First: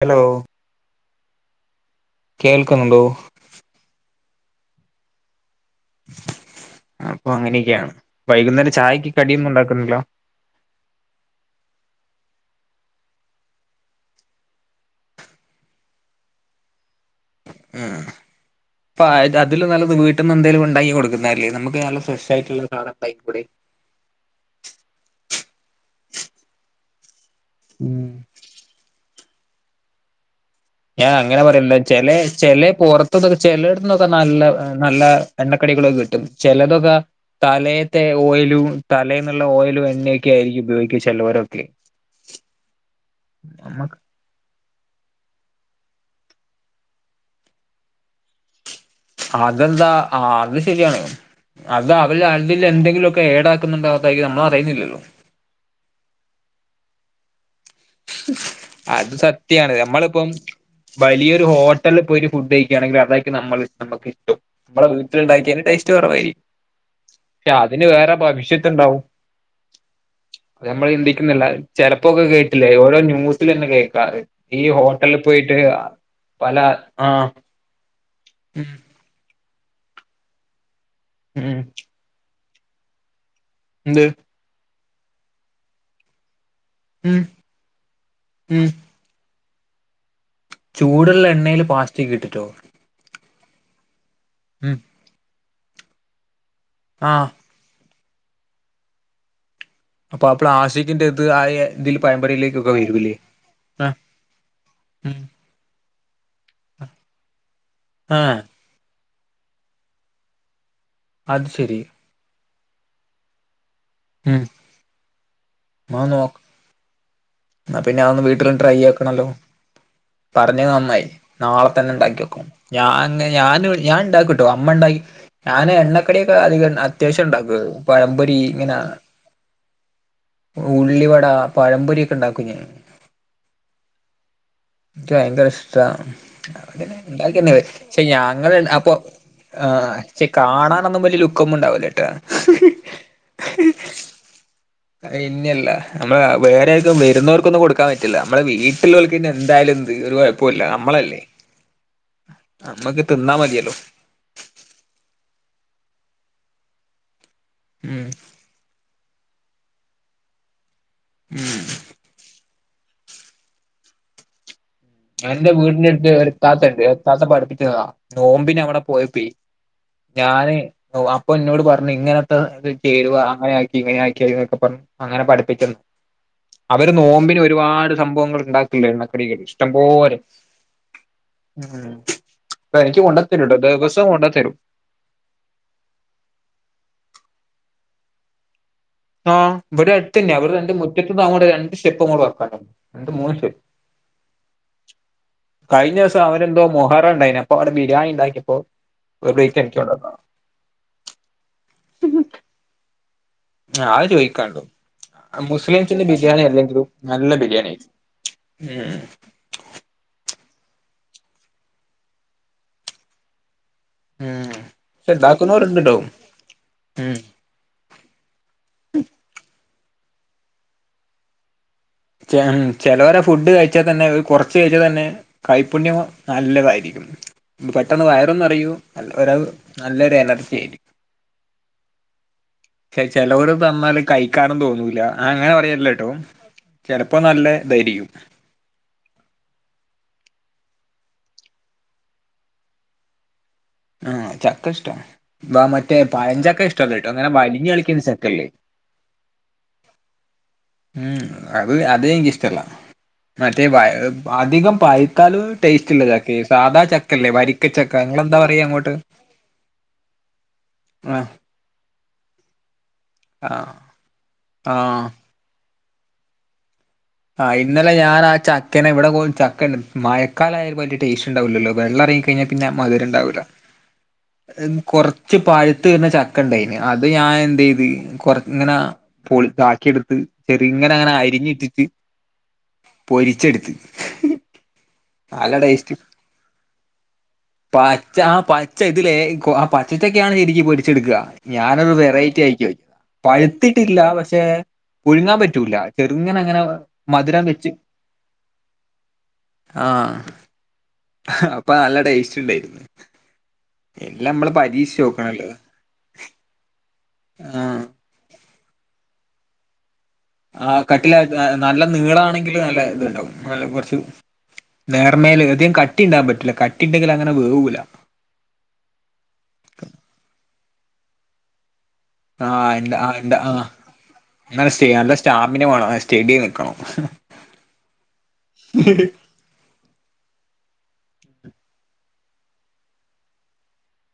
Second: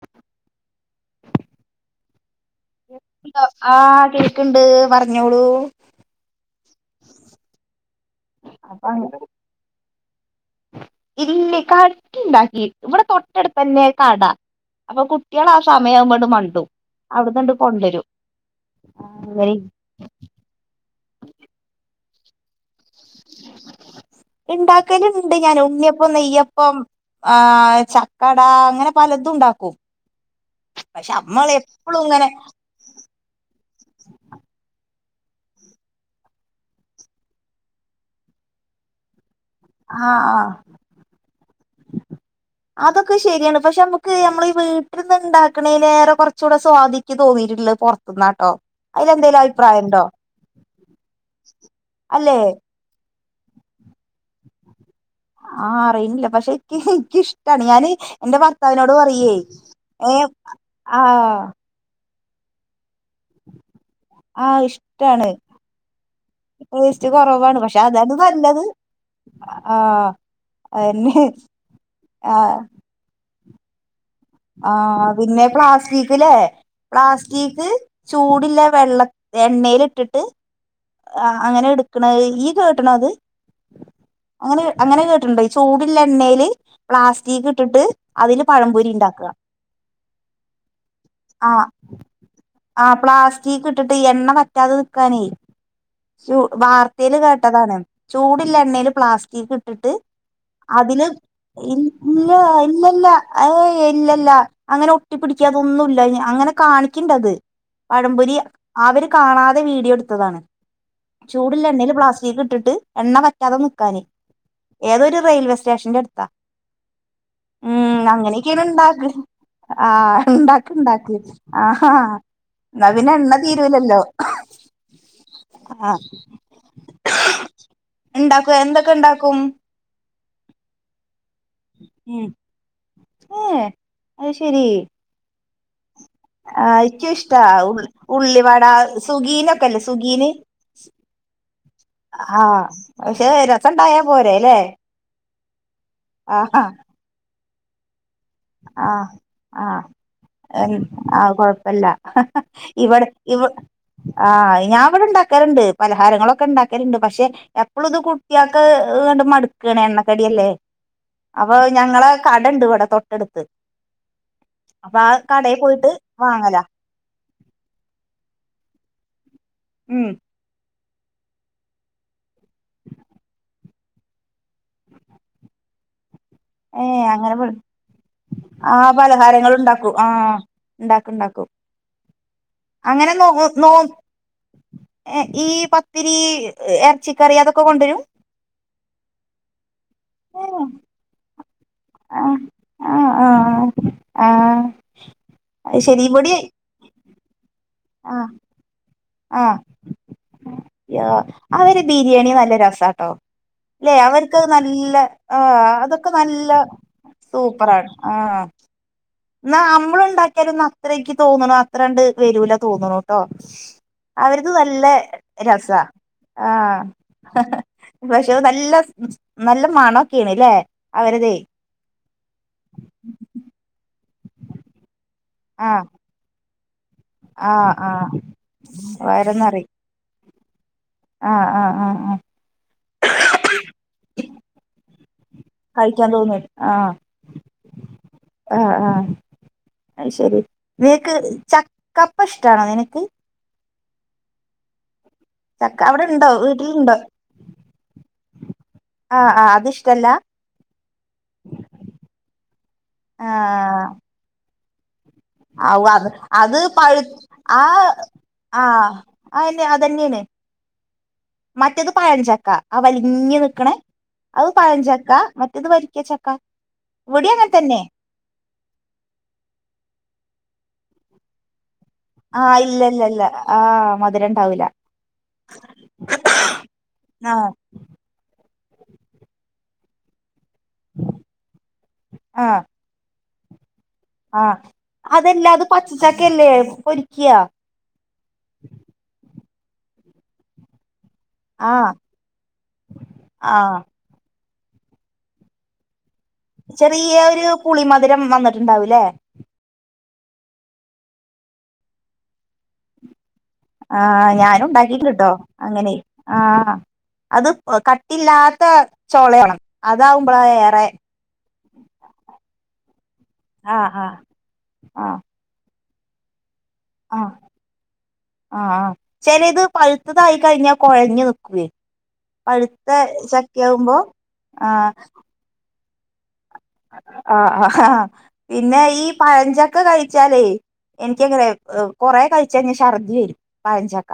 Hello കേൾക്കുന്നുണ്ടോ കേക്കുന്നുണ്ടോ ആഹ് കേക്കുണ്ട് പറഞ്ഞോളൂ അപ്പൊ അങ്ങനെയൊക്കെയാണ് വൈകുന്നേരം ചായക്ക് കടിയൊന്നും ഉണ്ടാക്കുന്നില്ലോ ഇല്ലേ കട്ടുണ്ടാക്കി ഇമ്മടെ തൊട്ടടുപ്പ് തന്നെ കട അപ്പൊ കുട്ടികൾ ആ സമയം ആവുമ്പോ അട് മണ്ടും അവിടുന്നണ്ട് കൊണ്ടരും അപ്പ അ അതിലും നല്ലത് വീട്ടിൽന്ന് എന്തേലും ഉണ്ടാക്കി കൊടുക്കുന്നെയല്ലേ നമുക്ക് നല്ല ഫ്രഷ് ആയിട്ടുള്ള സാധനം ഉണ്ടായിക്കൂടെ ഇണ്ടാക്കല് ഉണ്ട് ഞാന് ഉണ്ണിയപ്പം നെയ്യപ്പം ആ ഉം ചക്കട അങ്ങനെ പലതും ഉണ്ടാക്കും ഞാൻ പക്ഷെ അങ്ങനെ നമ്മള് പറയല്ല എപ്പളും ചില ഇങ്ങനെ ചില പൊറത്തൊക്കെ ചെലയിടത്തൂന്നൊക്കെ നല്ല നല്ല എണ്ണക്കടികളൊക്കെ കിട്ടും ചിലതൊക്കെ തലേത്തെ ഓയിലും തലേ നല്ല ഓയിലും ആഹ് എണ്ണയൊക്കെ ആഹ് ആയിരിക്കു ഉപയോഗിക്കും ചിലവരൊക്കെ അതൊക്കെ ശരിയാണ് പക്ഷെ നമ്മക്ക് നമുക്ക് നമ്മൾ ഇ മന്ന് ഇണ്ടാക്കണെല് ഏറെ കുറച്ചൂടെ സ്വദിക്ക് തോന്നിയിട്ടുള്ള പുറത്തുന്നാട്ടോ അതിലെന്തേലും അതെന്താ അഭിപ്രായണ്ടോ അത് ശരിയാണ് അത് അവര് അല്ലേ അതിൽ എന്തെങ്കിലുഒക്കെ ഏടാക്കുന്നുണ്ടോവുതായി നമ്മൾ അറിയുന്നില്ലല്ലോ ആ അറിയില്ല പക്ഷെ യാണ് ഞാന് എന്റെ ഭർത്താവിനോട് അത് പറയേ സത്യാണ് ഏ നമ്മളിപ്പം ആ ഫുഡ്യകണെങ്കിൽ അതായിട്ട് നമ്മൾ നമ്മക്കിട്ടും ആഹ് നമ്മുടെ ഇഷ്ടാണ് വീട്ടിലുണ്ടാക്കിയതിന് ടേസ്റ്റ് കുറവായിരിക്കും ടേസ്റ്റ് കുറവാണ് പക്ഷെ അതിന് വേറെ അതാണ് നല്ലത് ഭവിഷ്യത്തുണ്ടാവും ആ നമ്മൾ ചിന്തിക്കുന്നില്ല ചിലപ്പോക്കെ കേട്ടില്ലേ ഓരോ ന്യൂസലന്നെ കേൾക്കാ ഈ ആ ഹോട്ടലിൽ പിന്നെ പോയിട്ട് പ്ലാസ്റ്റിക്ക്ല്ലേ പല ആഹ് പ്ലാസ്റ്റിക് ചൂടില്ല ഉം വെള്ള എണ്ണയിൽ ഇട്ടിട്ട് ഉം അങ്ങനെ എടുക്കണത് ഈ കട്ടണത് എന്ത് അങ്ങനെ കേട്ടിട്ടുണ്ടോ ഈ ചൂടള്ള എണൽ ഉം പ്ലാസ്റ്റിക് ഇട്ടിട്ട് അതില് ഉം പഴംപൊരി ഉണ്ടാക്കും ചൂടുള്ള ആ എണ്ണയിൽ പ്ലാസ്റ്റിക് ഇട്ടിട്ടോ ആ പ്ളാസ് റ്റികിട്ടിട്ട് എണ്ണ പറ്റാതെ ഉം നിക്കാൻ വാർതെൽ ആഹ് കേട്ടതാണ് ചൂടില്ല എണേൽ പ്ലാസ്റ്റിക് ട്ടിറ്റ് അപ്പൊ ആ അതിൽ പ്ലാസ്റ്റിക്കിന്റെ ഇത് ആ ഇതിൽ ഇല്ല പഴംപൊരിയിലേക്കൊക്കെ ല്ല വരൂലേ ഏയ് ആഹ് ഇല്ലല്ല അങ്ങനെ ഉം ഒട്ടിപ്പിടിക്കാതൊന്നുല്ല അങ്ങനെ കാണിക്കണ്ടത് പഴംപൊരി ആഹ് അവര് കാണാതെ വീഡിയോ എടുത്തതാണ് അത് ചൂടുള്ള ശരി എണ്ണൽ പ്ലാസ്റ്റിക് ഇട്ടിട്ട് എണ്ണ വറ്റാതെ കാൻ ഉം ഏതൊരു റെയിൽവേ സ്റ്റേഷന്റെ അടുത്താ എന്ന ഉം പിന്നെ അതൊന്ന് വീട്ടിൽന്ന് അങ്ങനെയൊക്കെയാണ് ട്രൈ ഇണ്ടാക്ക് ആക്കണല്ലോ ആഹ് പറഞ്ഞത് ഇണ്ടാക്ക് നന്നായി ഇണ്ടാക്ക് നാളെ തന്നെ ആഹാ ഉണ്ടാക്കി വെക്കും ഞാ എന്നാ പിന്നെ ഞൻ എണ്ണ ഞാൻ തീരൂലല്ലോ ഉണ്ടാക്കിട്ടോ അ അമ്മ ഉണ്ടാക്കി ഞാൻ ആഹ് എണ്ണക്കടിയൊക്കെ അതിക അത്യാവശ്യം ഉണ്ടാകും പഴംപൊരി ഇണ്ടാക്കും ഇങ്ങന എന്തൊക്കെ ഇണ്ടാക്കും ഉള്ളിവട പഴംപൊരി ഒക്കെ ഉം ഉണ്ടാകും ഏഹ് അത് ശരി അങ്ങട്ട് ഇഷ്ടാ ഉണ്ടാക്കന്ന ഉള്ളി പക്ഷെ ഞങ്ങൾ ഉള്ളിവട അപ്പൊ സുഗീനൊക്കെ അ ഇല്ലേ ചെ സുഗീന് കാണാനോന്നും വ ലുക്ക് ഉണ്ടാവലട്ടാ ആഹ് പക്ഷെ രസണ്ടായാ പോരെല്ലേ പിന്നല്ല നമ്മള് ആഹ് വേറെ ആർക്കും വരുന്നവർക്കൊന്നും കൊടു റ്റില്ല നമ്മൾ ആഹ് വീട്ടിൽലോക് എന്തായാലും ആഹ് ഒരു കുഴപ്പില്ല എൻ നമ്മളല്ലേ ആഹ് കൊഴപ്പല്ല നമ്മെ തിന്നമാതിയല്ലോ ആ ഞാൻ അവിടെ ഉണ്ടാക്കാറുണ്ട് പലഹാരങ്ങളൊക്കെ ഉണ്ടാക്കിലുണ്ട് പക്ഷെ എപ്പോളും ഇത് ഉം കുട്ടിയക്ക ള്ക്ക് എങ മടുക്കണ എണ്ണകടി അല്ലേ അപ്പൊ ഉം ഞങ്ങൾ കാടിൻഡ് ഇവിടെ തൊ ട്ടടുത്ത് ഞാൻ എന്റെ വീടിന്റെടുത്ത് ഒരു ഇത്താത്തണ്ട് ഇത്താത്ത പഠിപ്പിച്ചതാ നോമ്പിന് അവിടെ പോയപ്പേ ഉം ഞാന് അപ്പൊ എന്നോട് പറഞ്ഞു ഇങ്ങനത്തെ ഇ ചേരുവ അങ്ങനെ ങ്ങനെ ആക്കിക്കെ പറഞ് അങ്ങനെ പഠിപ്പിക്കുന്ന് അവര് ഏഹ് അങ്ങനെ നോബിന് പ ഒരുപാട് സംഭവങ്ങൾ ഉണ്ടാക്കിലെ ആഹ് എണ്ണ കടി പലഹാരങ്ങൾ ഇണ്ടാക്കും പോര് ആഹ് ഇണ്ടാക്കും ഇണ്ടാക്കും അങ്ങനെ നോ നോ ഈ പത്തിരി ഏറ ചിക്കറി അതൊക്കെ കൊണ്ടരും ആ ഇവിടെ അടുത്തന്നെ അവരന്റെ മുറ്റത്ത് തങ്ങണ്ടേ ര സ്റ്റെപ്പ്ങ്ങവക്കനു ആഹ് എന്നിട്ട് മൂന്ന് സ്റ്റെ ആഹ് ആഹ് അത് കഴിഞ്ഞ ശരി ദിവസം ഇവിടെ അവനന്തോ മോഹ പ്പോ ബിരിയാണി ആഹ് ഉണ്ടാക്കിയപ്പോ ഒരു പ്ലേറ്റ് ആഹ് എനക്ക് കൊണ്ടന്നു അവര് ബിരിയാണി നല്ല രസാട്ടോ ല്ലെ അത് അവര്ക്കത് ചോദിക്കാണ്ടോ നല്ല ആ മുസ്ലിംസിന്റെ അതൊക്കെ ബിരിയാണി നല്ല സൂപ്പറാണ് ആ ഹ്മ്മ് ഇന്നാ അമ്മള്ണ്ടാക്കിയാലൊന്നും അത്ര ഇന്ക്ക് തോന്ന്ണു അത്രണ്ട് വരൂല തോന്ന്ണുട്ടോ ഉം അവര്ത് നല്ലെ പക്ഷെ രസാ ഇണ്ടാക്കുന്നവരുണ്ട്ട്ടോ ആഹ് ഉം പക്ഷെ നല്ല നല്ല മണൊക്കേണ് ല്ലേ അവര്തെ ചെ ചെലോരെ ഫുഡ് കഴിച്ചാ തന്നെ ഒരു കൊറച്ച് കഴിച്ചാ തന്നെ ആഹ് കൈപ്പുണ്യം നല്ലതായിരിക്കും ആഹ് പെട്ടെന്ന് ആഹ് വയറും നിറയും ഒര് വയറ്ന്നറി നല്ലൊരു എനർജി ആയിരിക്കും ആഹ് ആഹ് ആഹ് ആഹ് ചെലോര് തന്നാല് കഴിക്കാനും തോന്നൂല്ല ആഹ് അങ്ങനെ പറയല്ലാട്ടോ കഴിക്കാൻ തോന്നും ആഹ് ചെലപ്പോ നല്ല ഇതായിരിക്കും ആഹ് ആഹ് അത് ശരി നിനക്ക് ചക്കപ്പഷ്ടാണോ നിനക്ക് ആഹ് ചക്കഷ്ട്ടാ ഇപ്പ ചക്ക മറ്റേ അവിടെ ഇണ്ടോ പഴഞ്ചക്ക വീട്ടിലുണ്ടോ ഇഷ്ടല്ലാട്ടോ അങ്ങനെ വലിഞ്ഞ് കളിക്കുന്ന ചക്കല്ലേ ആഹ് ആഹ് അതിഷ്ട്ടല്ലാ ഉം അത് അത് എനിക്കിഷ്ടല്ല മറ്റേ ആഹ് അധികം പഴു ലും ആവു ടേസ്റ്റ് ഉള്ള അത് ചക്കയാ അത് സാധാ പഴു ചക്കേല്ലേ വരിക്ക ആഹ് ചക്ക നിങ്ങെളന്താ പറയാ ആഹ് അങ്ങോട്ട് അയെന്നെ അതന്നെയാണ് ആഹ് മറ്റേത് പഴഞ്ചക്ക ആ വലിഞ്ഞ് ആഹ് നിക്ക്ണേ അത് ആഹ് പഴഞ്ചക്ക മറ്റേത് വരിക്ക ചക്ക. ഇവിടേം അങ്ങനെ ആഹ് തന്നെ ഇന്നലെ ഞാൻ ആ ചക്കനെ ഇവിടെ മൂന്ന് ചക്കണ്ട് മയക്കാലായ വല്യ ടേസ്റ്റ് ഇണ്ടാവുലല്ലോ വെള്ളം ഇറങ്ങി കഴിഞ്ഞാൽ ആഹ് പിന്നെ ഇല്ല ഇല്ല മധുരം ഇല്ല ഉണ്ടാവൂല്ല ആഹ് മധുരം ഇണ്ടാവൂല കൊറച്ച് പഴുത്ത് വരുന്ന ചക്കയുണ്ടായിന് അത് ഞാൻ ആഹ് എന്ത് ചെയ്ത് കൊറ ഇങ്ങനെ പൊളി താക്കിയെടുത്ത് ചെറി ഇങ്ങനെ അങ്ങനെ അരിഞ്ഞിട്ടിട്ട് ആഹ് പൊരിച്ചെടുത്ത് ആഹ് അതല്ല നല്ല അത് ടേസ്റ്റ് പച്ചച്ചക്കയല്ലേ പൊരിക്ക പച്ച ആഹ് പച്ച ഇതിലേക്കു പച്ചച്ചക്കയാണ് ശരിക്ക് പൊരിച്ചെടുക്കുക ആഹ് ഞാനൊരു വെറൈറ്റി ആയി ആഹ് പഴുത്തിട്ടില്ല പക്ഷെ പുഴുങ്ങാൻ പറ്റൂല ചെറുങ്ങനങ്ങനെ ചെറിയൊരു പുളിമധുരം വന്നിട്ടുണ്ടാവുല്ലേ അപ്പ നല്ല ടേസ്റ്റ്ണ്ടായിനി. ആഹ് ഞാനും ഉണ്ടാക്കിട്ട്ട്ടോ അങ്ങനെ ആഹ് അത് ആഹ് കട്ടിയില്ലാത്ത ചൊളയാണ് ആ കട്ടില്ലാത്ത നല്ല നീളാണെങ്കിലും നല്ല ഇത്ണ്ടാവും അല്ല ആഹ് കുറച്ച് ആഹ് ആഹ് നേർമേൽ അധികം കട്ടീണ്ടാകാൻ പറ്റില്ല ക ആഹ് ആഹ് ആഹ് ചെലേത് പഴുത്തതായി കഴിഞ്ഞാ കൊഴഞ്ഞ് നിക്കുവേ ആഹ് പഴുത്ത എന്താ ആ എന്താ ആ ചക്കയാവുംമ്പോ നല്ല സ്റ്റേ ആഹ് നല്ല സ്റ്റാമിന വേണം സ്റ്റഡി നിക്കണം ആഹ് ആഹ് പിന്നെ ഈ പഴഞ്ചക്ക കഴി ന്താച്ചാലേ എനിക്കങ്ങനെ ഏഹ് കൊറെ കഴിച്ച ഛർദ്ദി വരും പഴഞ്ചക്ക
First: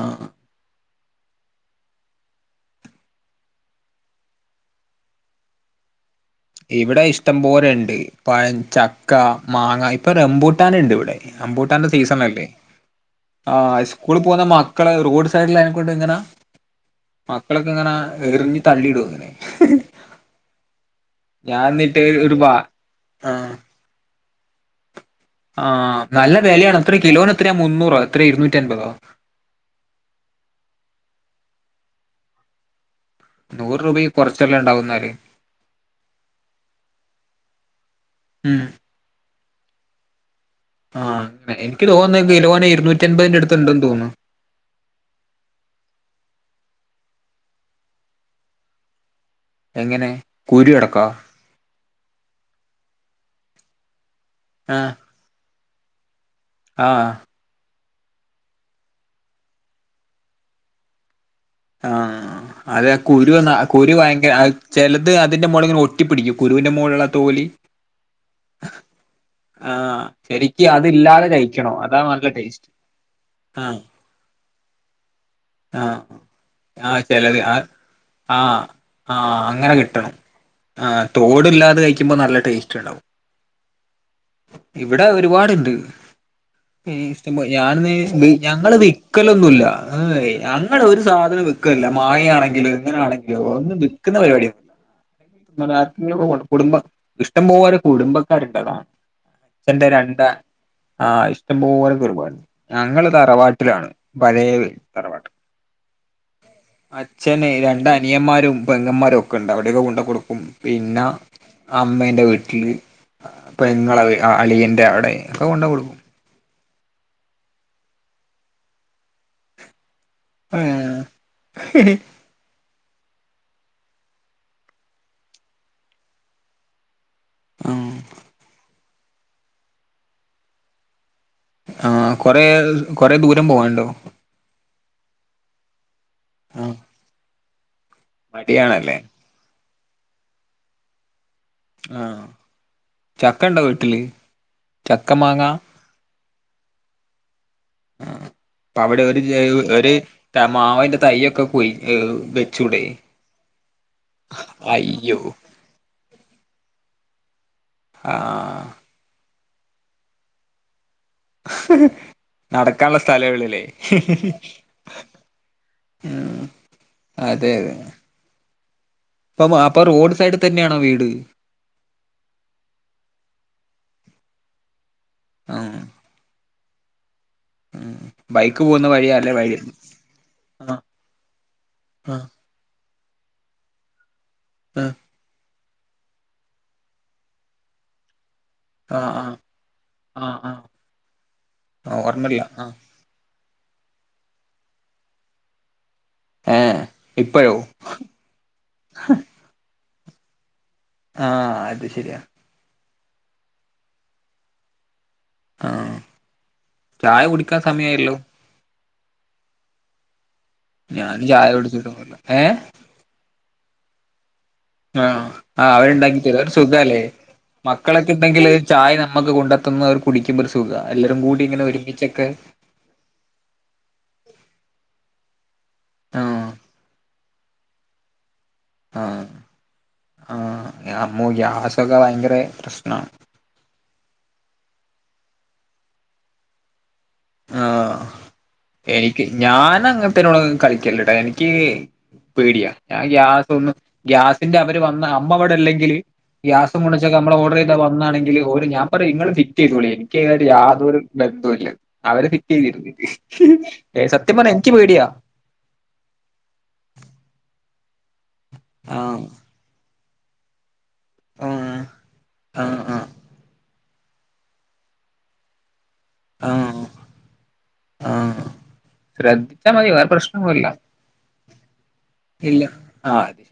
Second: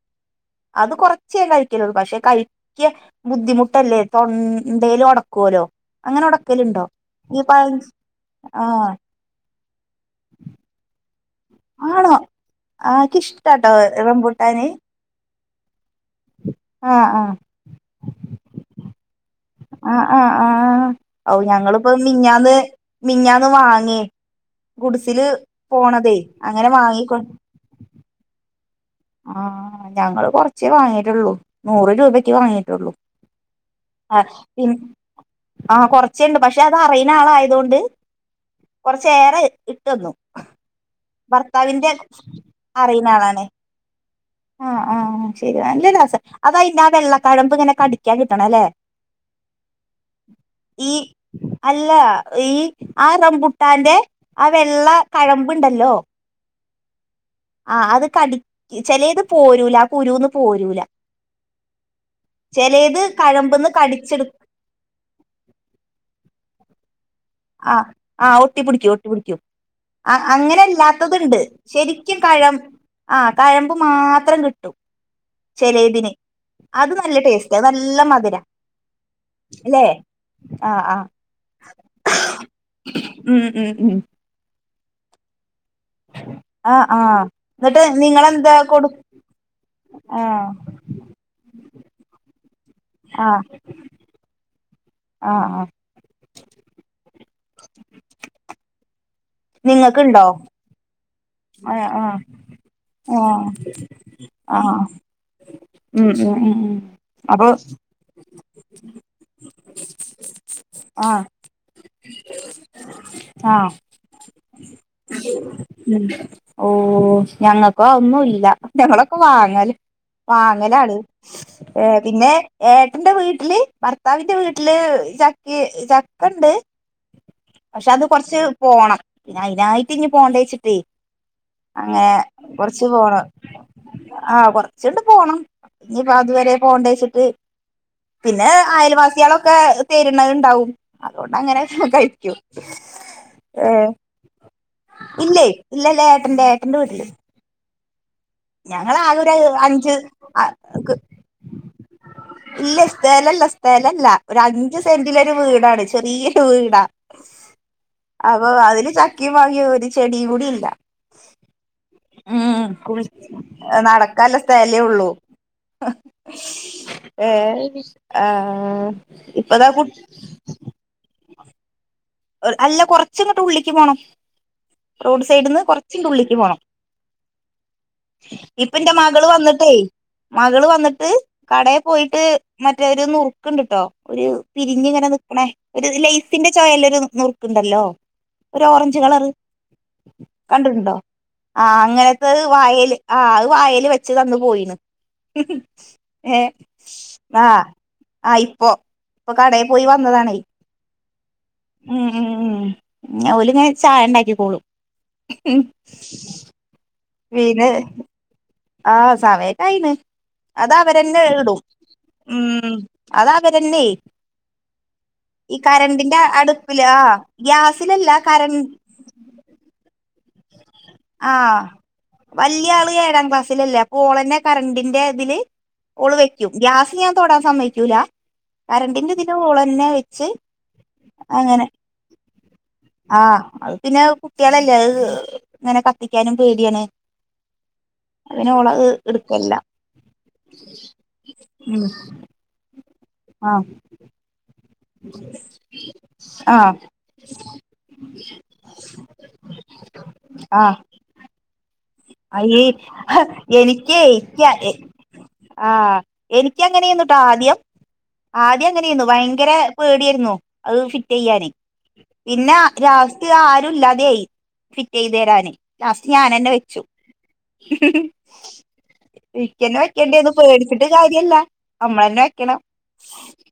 ആഹ് അത് കൊറച്ചേ കഴിക്കലൊള്ളൂ പക്ഷെ കഴിക്ക ബുദ്ധിമുട്ടല്ലേ തൊണ്ടേലൊടക്കല്ലോ അങ്ങനൊട ഇവിടെയിഷ്ടംപോലെയുണ്ട്, ആഹ് പഴംചക്ക, മാങ്ങ ഇപ്പൊറംമ്പൂട്ടാനുണ്ടിവിടെ റംമ്പൂട്ടാന്റെ ആണോ സീസണല്ലേ ആ ആ എനിക്കിഷ്ടാട്ടോ സ്കൂളിൽ റംബൂട്ടാന് പോകുന്നമക്കള് റോഡുസൈഡിലേ ഇവിടെയിങ്ങനെ ആഹ് ആഹ് മക്കളൊക്കെയിങ്ങനെ എറിഞ്ഞു തള്ളിയിടും ആ ആ ആ ഔ ഞാൻ ഞങ്ങളിപ്പോ എന്നിട്ട് ഒരു മിഞ്ഞാന്ന് ബാ ആ മിഞ്ഞാന്നു വാങ്ങി ഗുഡ്സില് ആ പോണതേ നല്ല അങ്ങനെ വിലയാണ് എത്ര വാങ്ങികൊ കിലോന് എത്രയാ മുന്നൂറോ എത്ര ഇരുന്നൂറ്റി അൻപതോ ആ ഞങ്ങളുകൊറച്ചേ വാങ്ങിയിട്ടുള്ളൂ, നൂറു രൂപക്കേവാങ്ങിയിട്ടൊള്ളു നൂറ് രൂപക്ക് കൊറച്ചല്ലേ ഉണ്ടാവുയെന്നാല് ആഹ്, കൊറച്ചേയുണ്ട് പക്ഷെ അതറിയുന്നയാളായതുകൊണ്ട് ഉം കൊറച്ചേറെ ഇട്ടു തന്നു. ആ അങ്ങനെ എനിക്കുതോന്നുന്നത് കിലോയിന് ഇരുന്നൂറ്റിയൻമ്പതിന്റെ അടുത്തുണ്ടെന്ന് തോന്നുന്നു അ ആ ശെരി നല്ല രസ അതയ് പിന്നെ ആ വെള്ളക്കഴമ്പ് ങ്ങനെ കടിക്കാൻ കിട്ടണം ല്ലേ എങ്ങനെ കുരു അടക്കാ അല്ല ഈ ആ റംബൂട്ടാന്റെ ആ വെള്ള കഴമ്പ മ്പ്ണ്ടല്ലോ ആ ആ അത് കടി ചെലെത് പോരൂല ആ കുരുന്ന് പോരൂല ആ അതെ ചെലേത് കുരുന്ന കഴമ്പ്ന്ന് കുരു കടിച്ചെടു ഭയങ്കര ചെലത് അതിന്റെ മോളിങ്ങനെ ഒട്ടിപ്പിടിക്കും കുരുന്റെ മോള്ല് ആ ആ ഒട്ടിപ്പിടിക്കും ഒട്ടിപ്പിടിക്കും ആഹ് അ ശരിക്ക് അതില്ലാതെ അങ്ങനല്ലാത്തത്ണ്ട് കഴിക്കണം അതാ ശെരിക്കും നല്ല കഴ ടേസ്റ്റ് ആ കഴമ്പ് ആഹ് മാത്രം കിട്ടും ആഹ് ചെലെതിന് അത് ആഹ് നല്ല ചിലത് ടേസ്റ്റ ആ അത് നല്ല മധ് ര ആഹ് ആഹ് അങ്ങനെ കിട്ടണം ആഹ് തോടില്ലാതെ കഴിക്ക ഉം ഉം ഉം ഇവിടെ ഒരുപാടുണ്ട് ആഹ് ആഹ് ഇഷ്ടംപ്പോ ഞാന എന്നിട്ട് നിങ്ങളെന്താ ഞങ്ങള് കൊടു വിൽക്കലൊന്നുല്ല ഏഹ് ആഹ് ഞങ്ങളൊരു സ വിക്കല്ല മാങ്ങ ആണെങ്കിലും ആഹ് ഇങ്ങനൊണെങ്കിലും ഒന്നും വിൽക്കുന്ന പരിപാടിന്നുല്ല ആഹ് ആഹ് റഞ്ഞാ കുടുംബം ഇഷ്ടം പോലെ കുടുംബക്കാരുണ്ട് അതാണ് നിങ്ങക്കിണ്ടോ ആഹ് ഇഷ്ടംപോലൊ ഒരുപാട് ഞങ്ങള് ആഹ് തറവാട്ടിലാണ് പഴയ ആഹ് വീട് തറവാട്ട് ഉം ഉം ഉം ഉം അപ്പൊ അച്ഛനെ രണ്ട് അനിയന്മാരും പെങ്ങന്മാരും ഒക്കെ ഉണ്ട് അവിടെയൊക്കെ കൊണ്ട് കൊടുക്കും പിന്നാ ആഹ് അമ്മേന്റെ വീട്ടില് ആഹ് പെങ്ങളെ അളിയന്റെ അവിടെ ഒക്കെ കൊണ്ട് കൊടുക്കും ഉം ഓഹ് ഞങ്ങൾക്കോ അതൊന്നുല്ല ഞങ്ങളൊക്കെ വാങ്ങല് വാങ്ങലാണ് ഏഹ് പിന്നെ ഏട്ടന്റെ വീട്ടില് ഭർത്താവിന്റെ വീട്ടില് ചക്കെ ചക്കെണ്ട് പക്ഷെ അത് കൊറച്ച് പോണം പിന്നെ അയിനായിട്ട് ഇനി പോണ്ടെച്ചിട്ടേ അങ്ങനെ ആ കൊറെ കൊറച്ച് കൊറെ പോണം ദൂരം പോവാനുണ്ടോ ആഹ് കൊറ ച്ചൊക്കെ പോണം ഇനിപ്പ അതുവരെ പോണ്ടേച്ചിട്ട് പിന്നെ മടിയാണല്ലേ അയൽവാസികളൊക്കെ തേരുണ്ണരുണ്ടാവും കൊണ്ട് അങ്ങനൊക്കെ ആ കഴിക്കും ചക്ക ഉണ്ടോ ഏഹ് വീട്ടില് ചക്ക മാങ്ങ ഇല്ലേ ഇല്ലല്ല ഏട്ടന്റെ ഏട്ടന്റെ വീട്ടില് ആഹ് അപ്പ അവിടെ ഞങ്ങളാകെ ഒരു ഒരു അഞ്ച് ആ ക്ക് മാവിന്റെ തൈയൊക്കെ കൊയി ഇല്ല വെച്ചൂടെ സ്ഥലല്ല സ്ഥലല്ല ഒരു അഞ്ചു അയ്യോ സെന്റിലൊരു വീടാണ് ചെറിയ രു വീടാ അപ്പൊ ആഹ് അതില് ചക്കേം മാങ്ങേ ഒരു ചെടി കൂടി ഇല്ല ഉം നടക്കാനുള്ള കുളി സ്ഥ നടക്കാല്ല സ്ഥലേ ഉള്ളു. ഉം അതെ ഏഹ് അതെ ആഹ് ഇപ്പ അപ്പൊ ദാ അപ്പൊ കു റോഡ് സൈഡിൽ തന്നെയാണോ വീട് അല്ല കൊറച്ച് ഇങ്ങട്ട് ഉള്ളിക്ക് പോണം റോഡ് സൈഡിന്ന് ആഹ് കൊറച്ചിങ്ങട്ട് ഉള്ളിക്ക് പോണം. ഉം ബൈക്ക് ഇപ്പ പോകുന്ന എന്റെ വഴിയാ മകള് അല്ലേ വഴി വന്നിട്ടേ മകള് ആഹ് വന്നിട്ട് കടേ ആഹ് പോയിട്ട് മ റ്റെ ഒരു മുറുക്കിണ്ടിട്ടോ ഒരു പിരിഞ്ഞ് ആഹ് ഇങ്ങനെ നിക്കണേ ഒരു ലൈസിന്റെ ചൊവയുള്ളൊരു മുറു‌ക്കിണ്ടല്ലോ ഒരോറഞ്ച് ആഹ് കളറ് ആഹ് ആഹ് ആഹ് കണ്ടിട്ടെണ്ടോ ആഹ് അങ്ങനത്തത് ഓർമ്മല്ല ആഹ് വായേല് ആഹ് അത് വായേ ല് വെച്ചതന്ന് പോയീണ്. ഏഹ് ആഹ് ആഹ് ഇപ്പൊ ഇപ്പൊ കടേ പോയി വന്നതാണേ. ആഹ് അത് ശരിയാണ്. ഓല് ഇങ്ങനെ ചായ എണ്ടാക്കിക്കോളും ആഹ് ചായ കുടിക്കാൻ സമയായല്ലോ ആഹ് സമയോക്കെ ആയിന് അത് അവരന്നെ ഞാന് ചായ ഇടും കുടിച്ചിട്ടൊന്നുല്ല ഏഹ് ഉം അതവരന്നെ ആഹ് ആഹ് അവരിണ്ടാക്കി തരും അതൊര് സുഖ അടുപ്പില് ആ അല്ലേ ഗ്യാസിലല്ല മക്കളൊക്കെ ഇണ്ടെങ്കില് കരൺ ചായ നമ്മക്ക് കൊണ്ടത്തന്ന് അവർ കുടിക്കും എല്ലരും ആ കൂടി ഇങ്ങനെ ഒരുമിച്ച വല്യ ആള് ഏഴാം ക്ലാസ്സിലല്ലേ അപ്പോ ഓളെന്നെ കറണ്ടിൻ്റെ ഇതില് ഓള് ആഹ് വെക്കും ഗ്യാസ് ഞാൻ തൊടാൻ സമ്മയിക്കൂല കറണ്ടിന്റെ ആഹ് ഇതില് ഓളന്നെ വെച്ച് ആഹ് അമ്മോ അങ്ങനെ ഗ്യാസൊക്കെ ഭയങ്കര പ്രശ്നാണ് ആഹ് അത് പിന്നെ കുട്ടികളല്ലേ അത് ഇഹ് ഇങ്ങനെ കത്തിക്കാനും പേടിയാണ് ആഹ് അങ്ങനെ ഓളത് എനിക്ക് എടുക്കല്ല ഞാൻ അങ്ങനത്തേനോട് ഒന്നും കളിക്കേലട്ടാ എനിക്ക് ഉം പേടിയാ ഞാൻ ഗ്യാസ് ആ ഒന്നു ഗ്യാസിന്റെ അവര് വന്ന അമ്മ ഇവിട ഇല്ലങ്കില് ആ ഗ്യാസ് മുണച്ചക്ക നമ്മള് ഓഡറെയ്താ വന്നാണെങ്കില് ഓര് ഞാൻ പറയും നിങ്ങള് ഫിറ്റ് ചെയ്തോളി എനിക്കിയ്നായിട്ട് ആ യാതൊരു ബന്ധോം ഇല്ല അവര് ഫിറ്റ് അയ്യേ ചെയ്തിരുന്ന് ഹ എനിക്കേ ഏഹ് സത്യം ക്യ പറഞ്ഞാ എ എനിക്ക് പേടിയാ ആഹ് എനിക്ക് അങ്ങനെയന്നുട്ട ആദ്യം ആദ്യം അങ്ങനെയിന്നു ആഹ് ഭയങ്കര പേടിയായിരുന്നു അത് ഫിറ്റ് ചെയ്യാനെ ആഹ് പിന്ന ആഹ് ആഹ് രാവ്‌സ്തി ആരും ഇല്ലാതയായി ഫിറ്റെയത് തരാനെ ലാസ്റ്റ് ഞാനന്നെ വെ ആഹ് ആഹ് ശ്രദ്ധിച്ചാ എനിക്കന്ന മതി വേറെ വെക്കേണ്ടി വന്ന് പ്രശ്നൊന്നുല്ല പേടിച്ചിട്ട് കാര്യ ഇല്ല നമ്മളന്നെ വെക്കണം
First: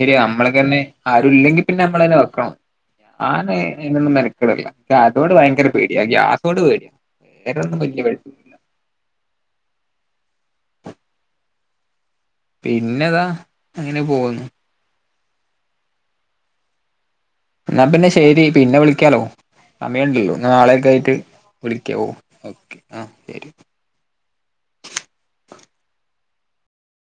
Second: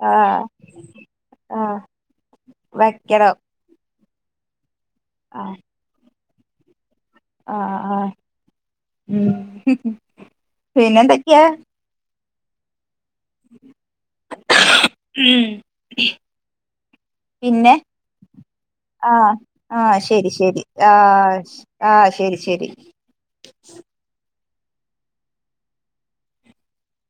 ആ നമ്മളക്കന്നെ ആരുല്ലെങ്കി പിന്നെ നമ്മളന്നെ വെക്കണം വെക്കണം അയിനൊന്നും മെനക്കെടില്ല. ഗ്യാതോട് ആഹ് ഭയങ്കര പേടിയാ ഗ്യാസോട് പേടിയാ ആഹ് വേറൊന്നും വല്യ ആഹ് [inaudible] ഉം പിന്നെ എന്തൊക്കെയാ പിന്നെതാ അങ്ങനെ പോകുന്നു ഉം പിന്നെ എന്നാ ശരി പിന്നെ വിളിക്കാലോ ആഹ് ആഹ് ശരി സമയമുണ്ടല്ലോ ശരി നാളെയൊക്കെ ആ ആയിട്ട് ആ വിളിക്കാവോ ശ രി ശരി ഓക്കെ ആ ശരി